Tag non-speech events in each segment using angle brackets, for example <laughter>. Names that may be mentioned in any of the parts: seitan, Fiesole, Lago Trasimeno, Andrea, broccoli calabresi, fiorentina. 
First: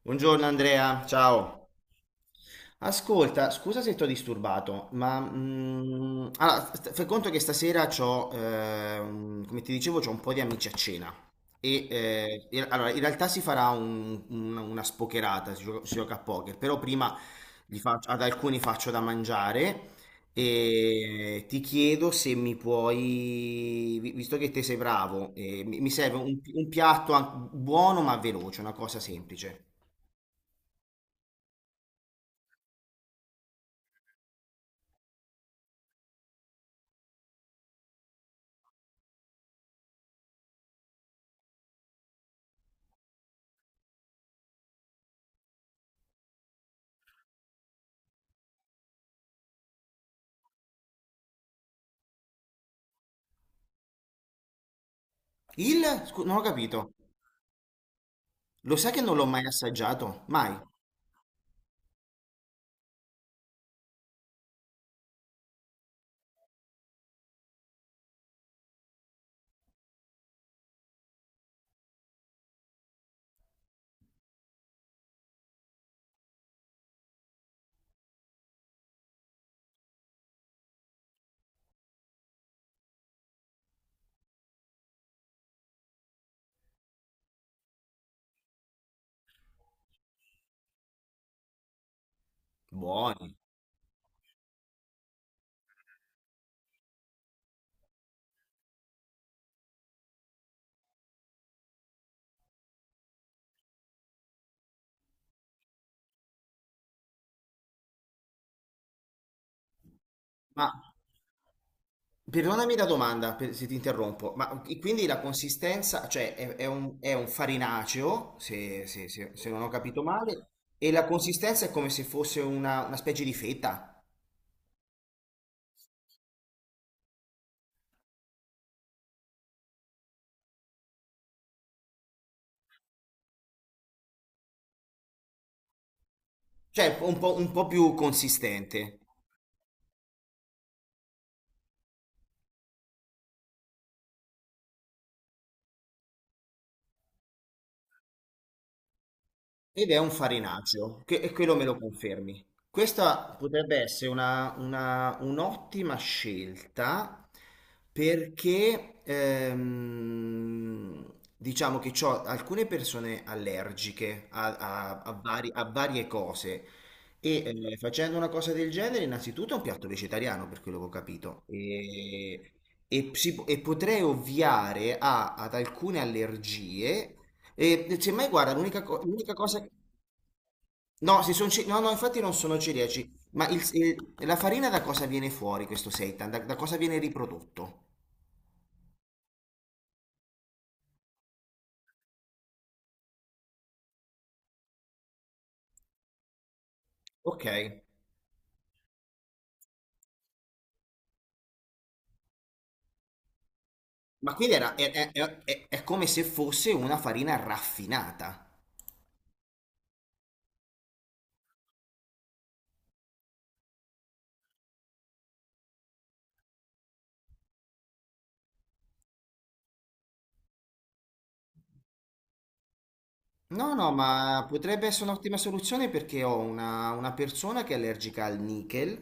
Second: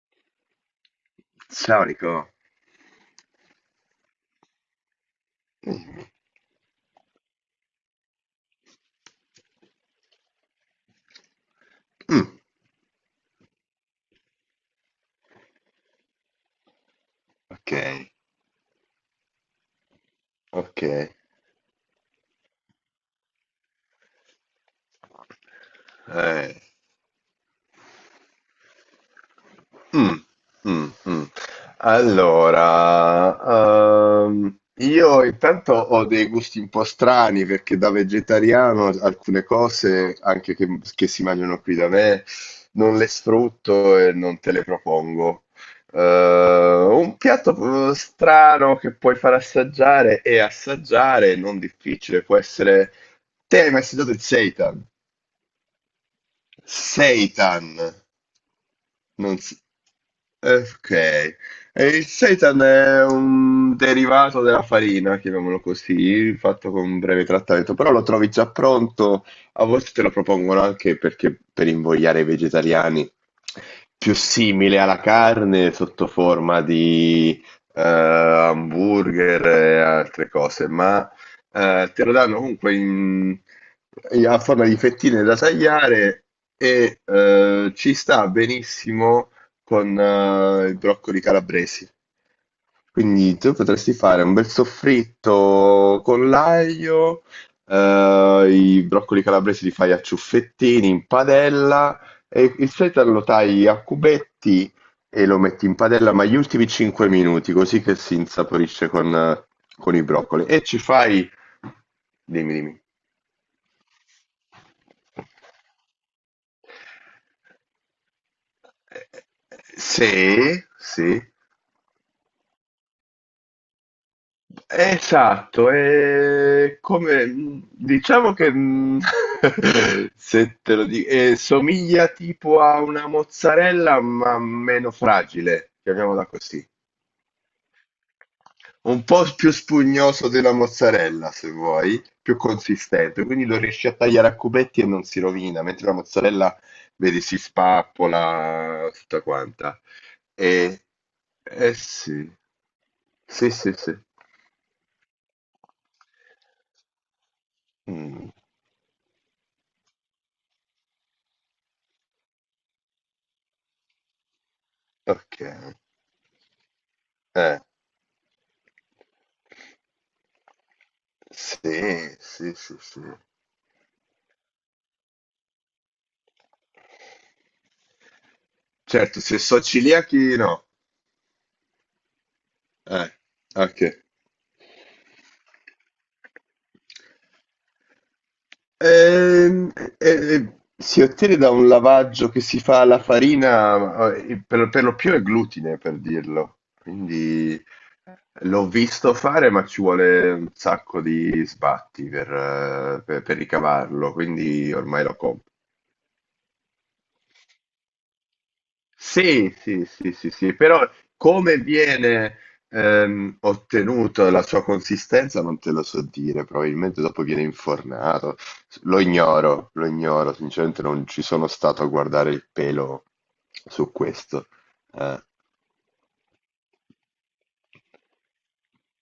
Buongiorno Andrea, ciao. Storico? Ascolta, scusa se ti ho disturbato, ma Mh, fai conto che stasera c'ho, come ti dicevo, c'ho un po' di amici a cena. E mh, eh, e- allora, in realtà si farà una spocherata, si gioca a poker, però prima okay, ad alcuni faccio da mangiare okay. e ti chiedo se mi puoi, visto che te sei bravo, mi serve Eh, un piatto buono ma veloce, una cosa semplice. mh, mh, mh. Allora, io intanto ho dei gusti un po' strani perché da vegetariano alcune cose, anche che si mangiano qui da me, non le sfrutto e non te le propongo. Un piatto, strano che puoi far assaggiare e assaggiare, non difficile, può essere. Te hai mai assaggiato il seitan? Il? Non ho capito. Seitan. Lo sai che non l'ho Non mai s- assaggiato? Mai. Ok. E il seitan è un derivato della farina, chiamiamolo così, fatto con un breve trattamento, però lo trovi già pronto, a volte te lo propongono anche perché per invogliare i vegetariani, più simile alla carne sotto forma di hamburger e altre cose, ma te lo danno comunque a forma di fettine da tagliare e ci sta benissimo con i broccoli calabresi. Quindi Buoni. tu potresti fare un bel soffritto con l'aglio, i broccoli calabresi li fai a ciuffettini in padella, e il sedano lo tagli a cubetti e lo metti in padella, ma gli ultimi 5 minuti, così che si insaporisce con i broccoli. E Ma ci fai. Dimmi, perdonami dimmi. la domanda se ti interrompo, ma e quindi la consistenza, cioè è è un farinaceo, Eh, se non ho capito se, male, e la se consistenza è come se fosse una specie di fetta, Esatto, e come diciamo che, <laughs> se te lo di somiglia tipo a una mozzarella, ma meno fragile, chiamiamola così. cioè un po' più consistente. Un po' s più spugnoso della mozzarella, se vuoi, più consistente, quindi lo riesci a tagliare a cubetti e non si rovina, mentre la mozzarella vedi si spappola tutta quanta. Ed è un Ehm farinaggio, che, e quello me eh lo sì. confermi. Questa Sì, sì, potrebbe sì. essere un'ottima scelta Mh. perché diciamo che ho alcune persone allergiche Ok. A varie cose e Eh, facendo una cosa del genere innanzitutto è un piatto vegetariano per quello che ho capito sì, e, sì, sì, sì. E potrei ovviare ad alcune allergie e cioè, ma guarda, Certo, l'unica se so cosa... celiachi no. No, no, no, infatti non sono celiaci, Eh, ma ok. La farina da cosa viene fuori questo seitan? Da cosa viene riprodotto? Si ottiene da un lavaggio che si fa alla farina, per lo più è glutine, per dirlo. Ok, Quindi l'ho visto fare, ma ci vuole un sacco di sbatti per ricavarlo, ma quindi quindi è, ormai lo compro. È come se fosse una farina raffinata. Sì, sì, sì, sì, sì, però come viene ottenuta la sua consistenza non te lo so dire, probabilmente dopo viene infornato. Lo ignoro, sinceramente non ci sono stato a guardare il pelo No, su no, ma questo. potrebbe essere Eh, un'ottima soluzione perché ho una persona che è allergica al nickel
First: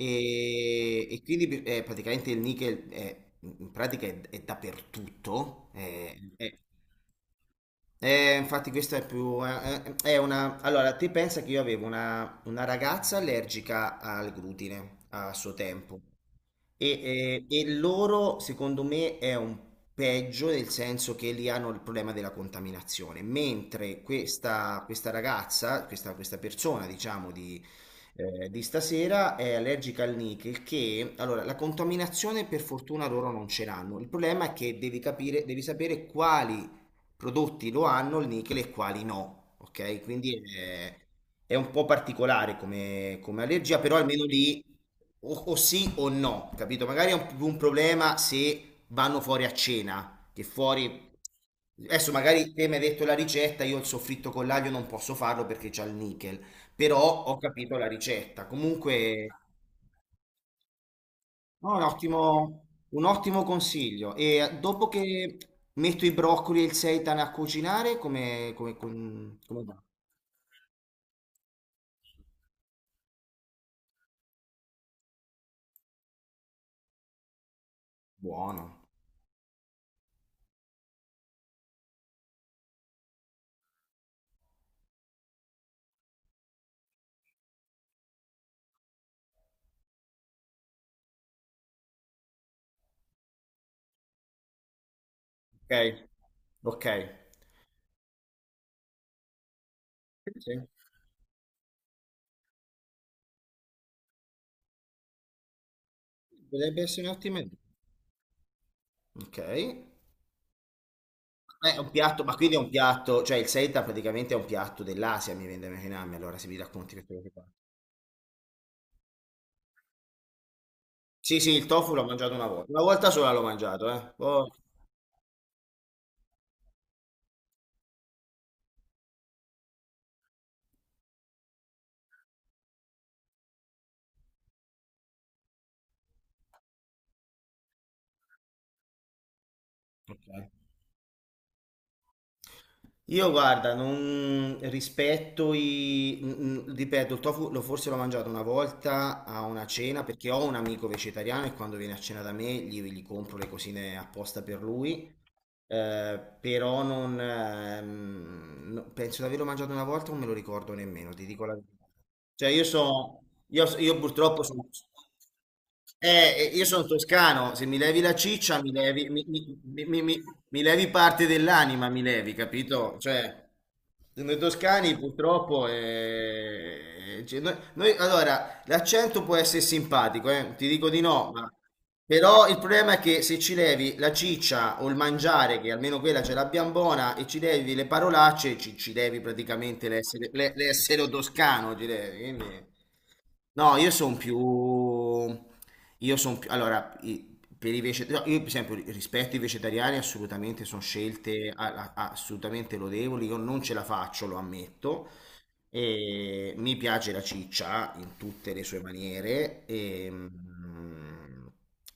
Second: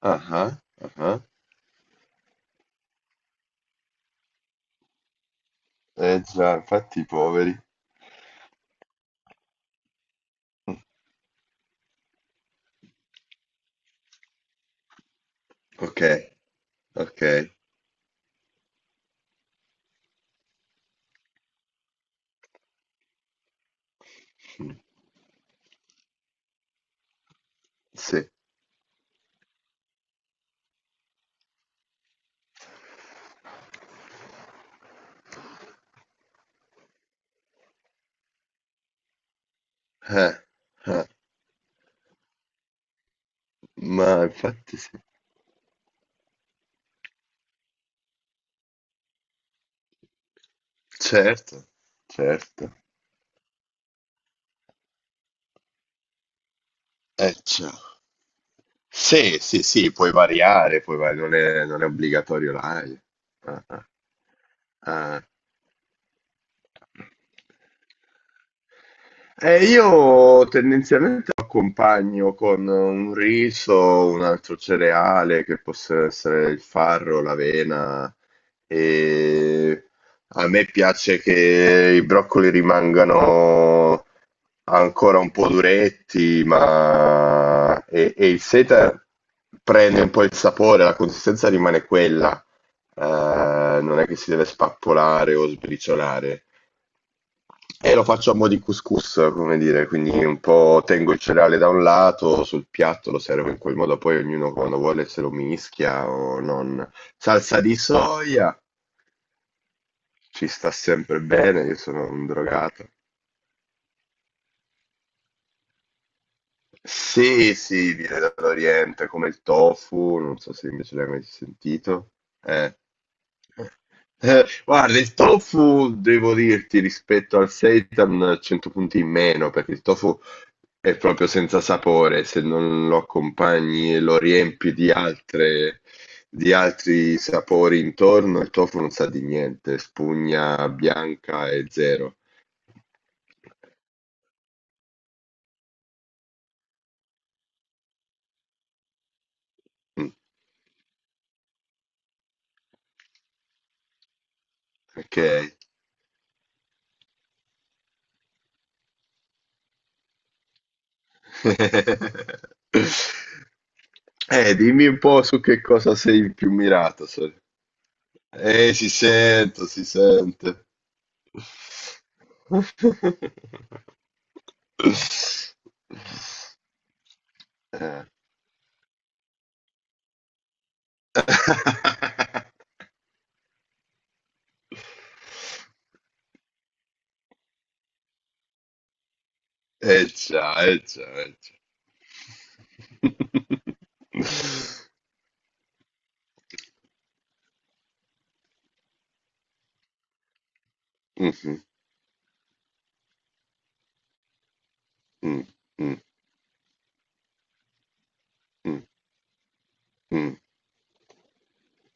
ah, ah, ah. Ah. e quindi praticamente il nickel è, in pratica è dappertutto. Eh già, infatti i poveri. Infatti questa è più... è una... Mm, Allora, te pensa che io avevo una ragazza allergica al glutine a suo tempo. ok, ok. E loro, secondo me, è un peggio nel senso che lì hanno il problema della contaminazione, mentre Mm, questa ragazza, questa persona, diciamo, sì. Di stasera è allergica al nickel, che allora la contaminazione per fortuna loro non ce l'hanno. Il problema è che devi capire, devi sapere quali prodotti lo hanno il nickel e quali no, ok? Eh, Quindi eh, è un po' particolare come, come allergia, però ma almeno lì infatti sì. O sì o no, capito? Magari è più un problema se vanno fuori a cena, che fuori... Certo, Adesso magari certo. te mi hai detto la ricetta, io il soffritto con l'aglio non posso farlo perché c'ha il nickel, però ho Cioè. capito la ricetta. Comunque... Sì, sì, sì, puoi variare, non è, No, è non è obbligatorio live. un ottimo Ah, ah. consiglio. E dopo Ah. che metto i broccoli e il seitan a cucinare, come va? Io tendenzialmente lo accompagno con un riso, un altro cereale che possa essere il farro, l'avena. Buono. E a me piace che i broccoli rimangano ancora un po' duretti, ma e il seta prende un po' il sapore, la consistenza rimane quella. Eh, Non è che si deve spappolare o Ok, sbriciolare. ok. E lo faccio a mo' di couscous, come dire, quindi un Sì. po' tengo il cereale da un lato, sul piatto lo servo in quel modo, poi ognuno quando vuole se lo mischia o Potrebbe non. essere un'ottima idea. Salsa di soia, Ok. Ci sta sempre bene, io è un sono piatto, un ma quindi è un drogato. piatto, cioè il seitan praticamente è un piatto dell'Asia, mi viene da immaginarmi, allora se mi racconti questo che fa. Sì, sì, viene dall'Oriente come il tofu, non so se invece l'hai mai Sì, sì, il tofu l'ho sentito. mangiato una volta. Eh. Una volta sola l'ho mangiato, eh. Poi... Guarda, il tofu, devo dirti, rispetto al seitan, 100 punti in meno, perché il tofu è proprio senza sapore, se non lo accompagni e lo riempi di altre, di altri sapori intorno, il tofu non sa di niente, Ok. spugna bianca e zero. Io guarda, non rispetto i... ripeto, il tofu lo forse l'ho mangiato una volta a una cena Mm, perché ho un amico vegetariano e quando viene a cena da me gli compro le cosine apposta per lui. ok. Però non... penso di averlo mangiato una volta, non me lo ricordo nemmeno, ti dico la verità. Cioè io sono... <laughs> io purtroppo sono... Dimmi un po' su che cosa sei più Io sono mirato. Toscano, se mi levi la ciccia mi Si levi, sente, si mi sente. levi parte dell'anima, mi levi, capito? Cioè, <laughs> noi toscani purtroppo cioè, Eh. allora, l'accento può essere simpatico, ti dico di no, ma... però il problema è che se ci levi la ciccia o il mangiare, che almeno quella ce l'abbiamo buona, e ci levi le parolacce, ci levi praticamente Eh l'essere, già, eh l'essere già, eh già. toscano, ci levi, quindi... No, io sono più... <laughs> Io sono più... Allora, per i vegetariani, io per esempio rispetto ai vegetariani assolutamente sono scelte Mhm, assolutamente lodevoli, io non ce la faccio, lo ammetto, mm, mm, mm, e mi piace la ciccia in tutte le sue mm. maniere e, Mm.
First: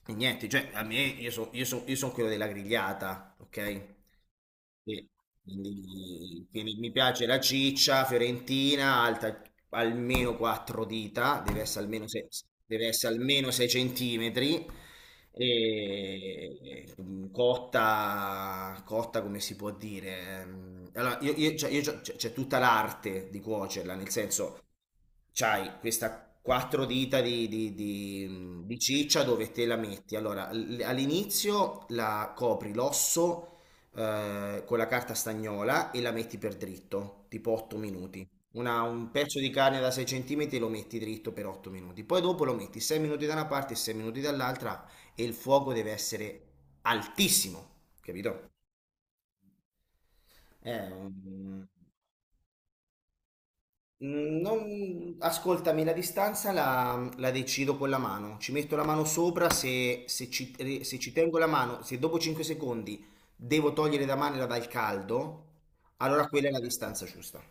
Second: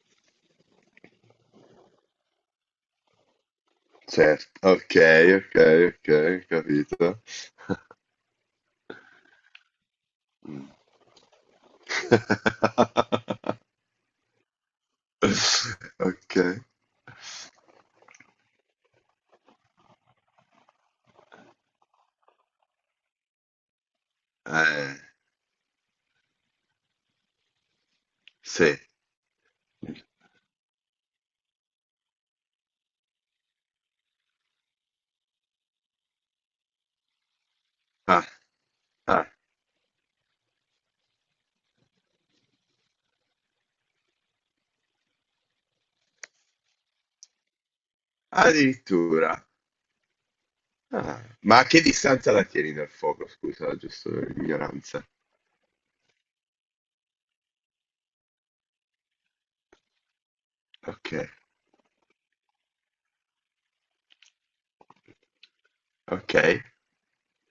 e niente, cioè a me io son quello della grigliata, ok? Certo, ok, Sì, ok, quindi, ok, quindi mi capito. piace la ciccia fiorentina, alta almeno Mm. 4 dita, deve essere almeno 6, deve essere almeno <laughs> 6 centimetri <laughs> Ok. e cotta, cotta come si può dire? Allora, cioè, c'è tutta l'arte di cuocerla, nel senso, Eh, c'hai questa quattro dita sì. di ciccia dove te la metti. Allora, all'inizio la copri l'osso con la carta stagnola e la metti per dritto, tipo 8 minuti. Ah, Un ah, pezzo di carne da 6 cm lo metti dritto per 8 minuti. Poi dopo lo metti 6 minuti da una parte e 6 minuti dall'altra e il fuoco deve essere altissimo, capito? addirittura. È Ah, ma a un... che distanza la tieni dal fuoco? Scusa, giusto per ignoranza. non... Ascoltami, la distanza la decido con la mano. Ci metto la mano sopra se, se ci Ok, tengo la mano, se dopo 5 secondi devo togliere la mano dal caldo, allora ok. quella è la distanza giusta.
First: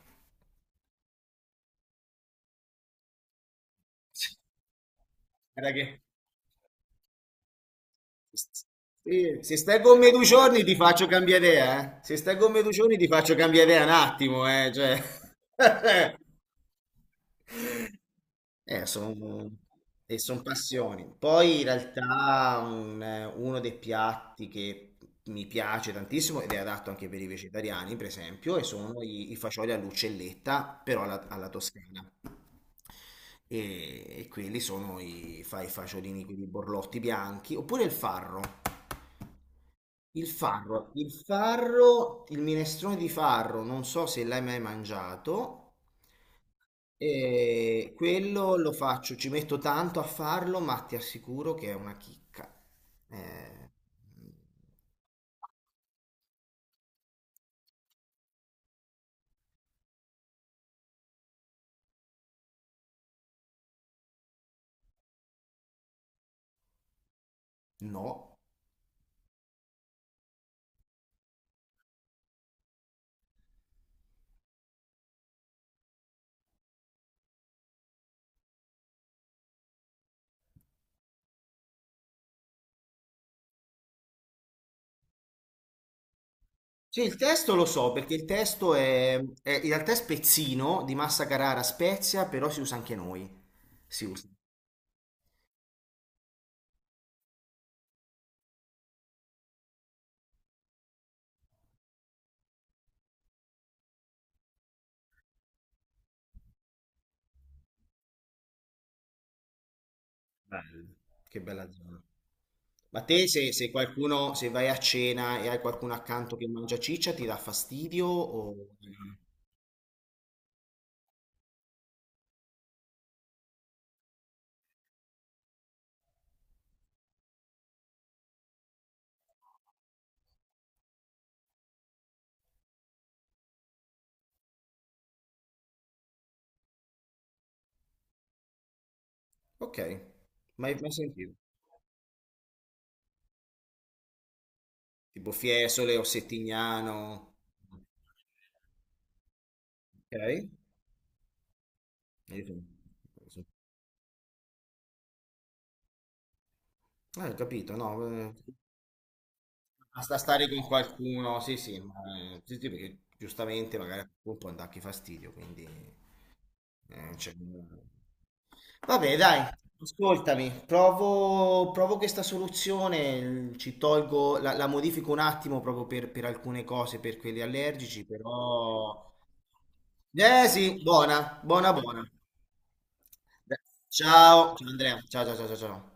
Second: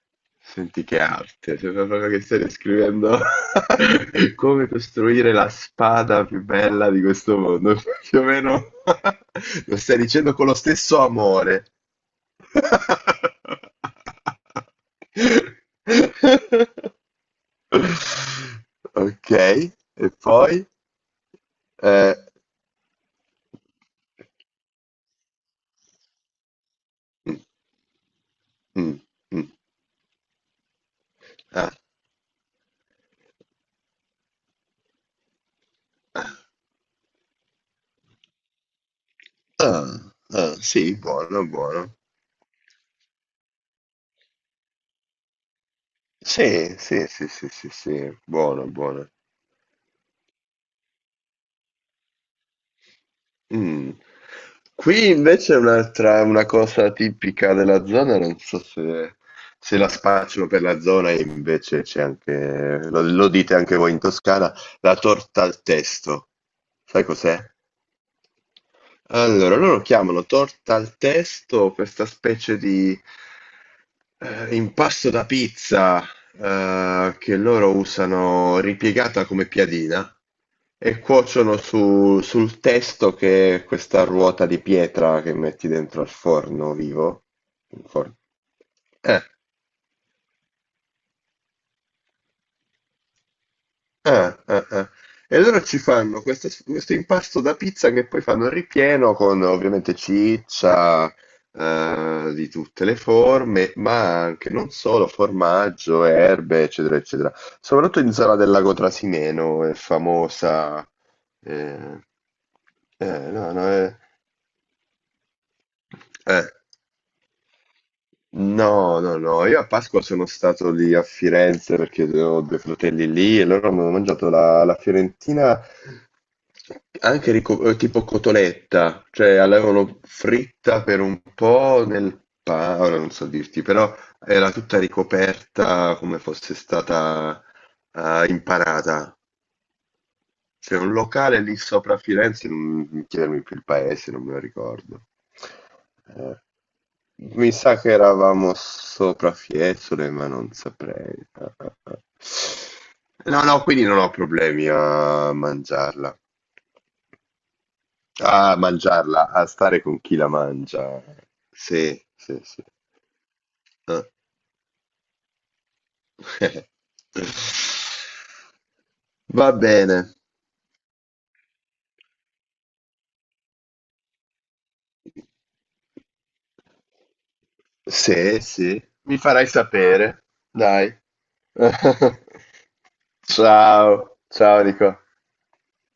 Senti che arte, sembra proprio che stai descrivendo <laughs> come costruire la Guarda che... spada più bella di questo mondo. <laughs> Più o meno Sì, se <laughs> lo stai con stai me due dicendo con lo giorni ti stesso faccio cambiare amore. idea, eh. Se stai con me 2 giorni ti faccio cambiare idea un attimo, eh. Cioè... <laughs> <laughs> Ok, sono, e e son poi? passioni. Poi in Eh, realtà uno dei piatti che mi piace tantissimo ed è adatto anche per i mm, vegetariani, per esempio, e mm, sono i mm, fagioli all'uccelletta, però alla ah, toscana. E quelli sono i fagiolini, quelli borlotti bianchi, oppure il farro. ah, ah, sì, Il buono, buono. farro, il minestrone di farro, non so se l'hai mai mangiato. Sì, sì, sì, sì, sì, E sì, quello buono, lo buono. faccio, ci metto tanto a farlo, ma ti assicuro che è una chicca. Eh, Mm. Qui invece è un'altra, una cosa tipica della zona, non so se la spacciano per la zona, e invece c'è anche, lo dite anche voi in Toscana, la torta al testo. Sai cos'è? no. Allora, loro chiamano torta al testo questa specie di impasto da pizza che loro usano ripiegata come piadina e cuociono sul testo che è questa ruota di pietra che metti dentro al forno Sì, il vivo. testo lo Il so, perché forno. il testo è, Eh. In realtà è spezzino di Massa Carrara Spezia, però si usa anche noi. Si usa. Ah, ah, ah. E allora ci fanno questo impasto da pizza che poi fanno il ripieno con ovviamente ciccia di tutte le forme, ma anche non solo formaggio, erbe, eccetera, eccetera. Soprattutto in Zala del Lago Trasimeno è Bello. famosa. Che bella zona. eh, Ma te se, no, no, se è, qualcuno, se vai a cena e hai qualcuno accanto eh. che mangia ciccia, ti dà fastidio o... No, no, no, io a Pasqua sono stato lì a Firenze perché ho due fratelli lì e loro hanno mangiato la fiorentina anche tipo cotoletta, cioè l'avevano fritta per un po' nel pane, ora non so dirti, però era tutta ricoperta come fosse stata impanata. Ok, mai, C'è mai un sentito. locale lì sopra a Firenze, non mi chiedermi più il paese, non me lo ricordo. Tipo Fiesole o Eh, Settignano. mi sa che eravamo sopra Fiesole, ma Ok? non saprei. Io sono- No, sono- no, quindi non ho problemi a mangiarla. Ho capito, no, A mangiarla, a stare con chi basta la stare con mangia. qualcuno, sì, sì, ma, Sì, sì, sì, sì. sì, perché giustamente magari Eh. a quel punto anche fastidio, quindi cioè, vabbè, <laughs> dai, Va bene. ascoltami, provo, provo questa soluzione, ci tolgo, la modifico un attimo proprio per alcune cose, per quelli allergici, Sì, sì, però... mi farai sapere, Eh sì, dai. buona, buona, buona. <laughs> Ciao, Ciao, ciao ciao Andrea, Nico. ciao, ciao, ciao, ciao, ciao.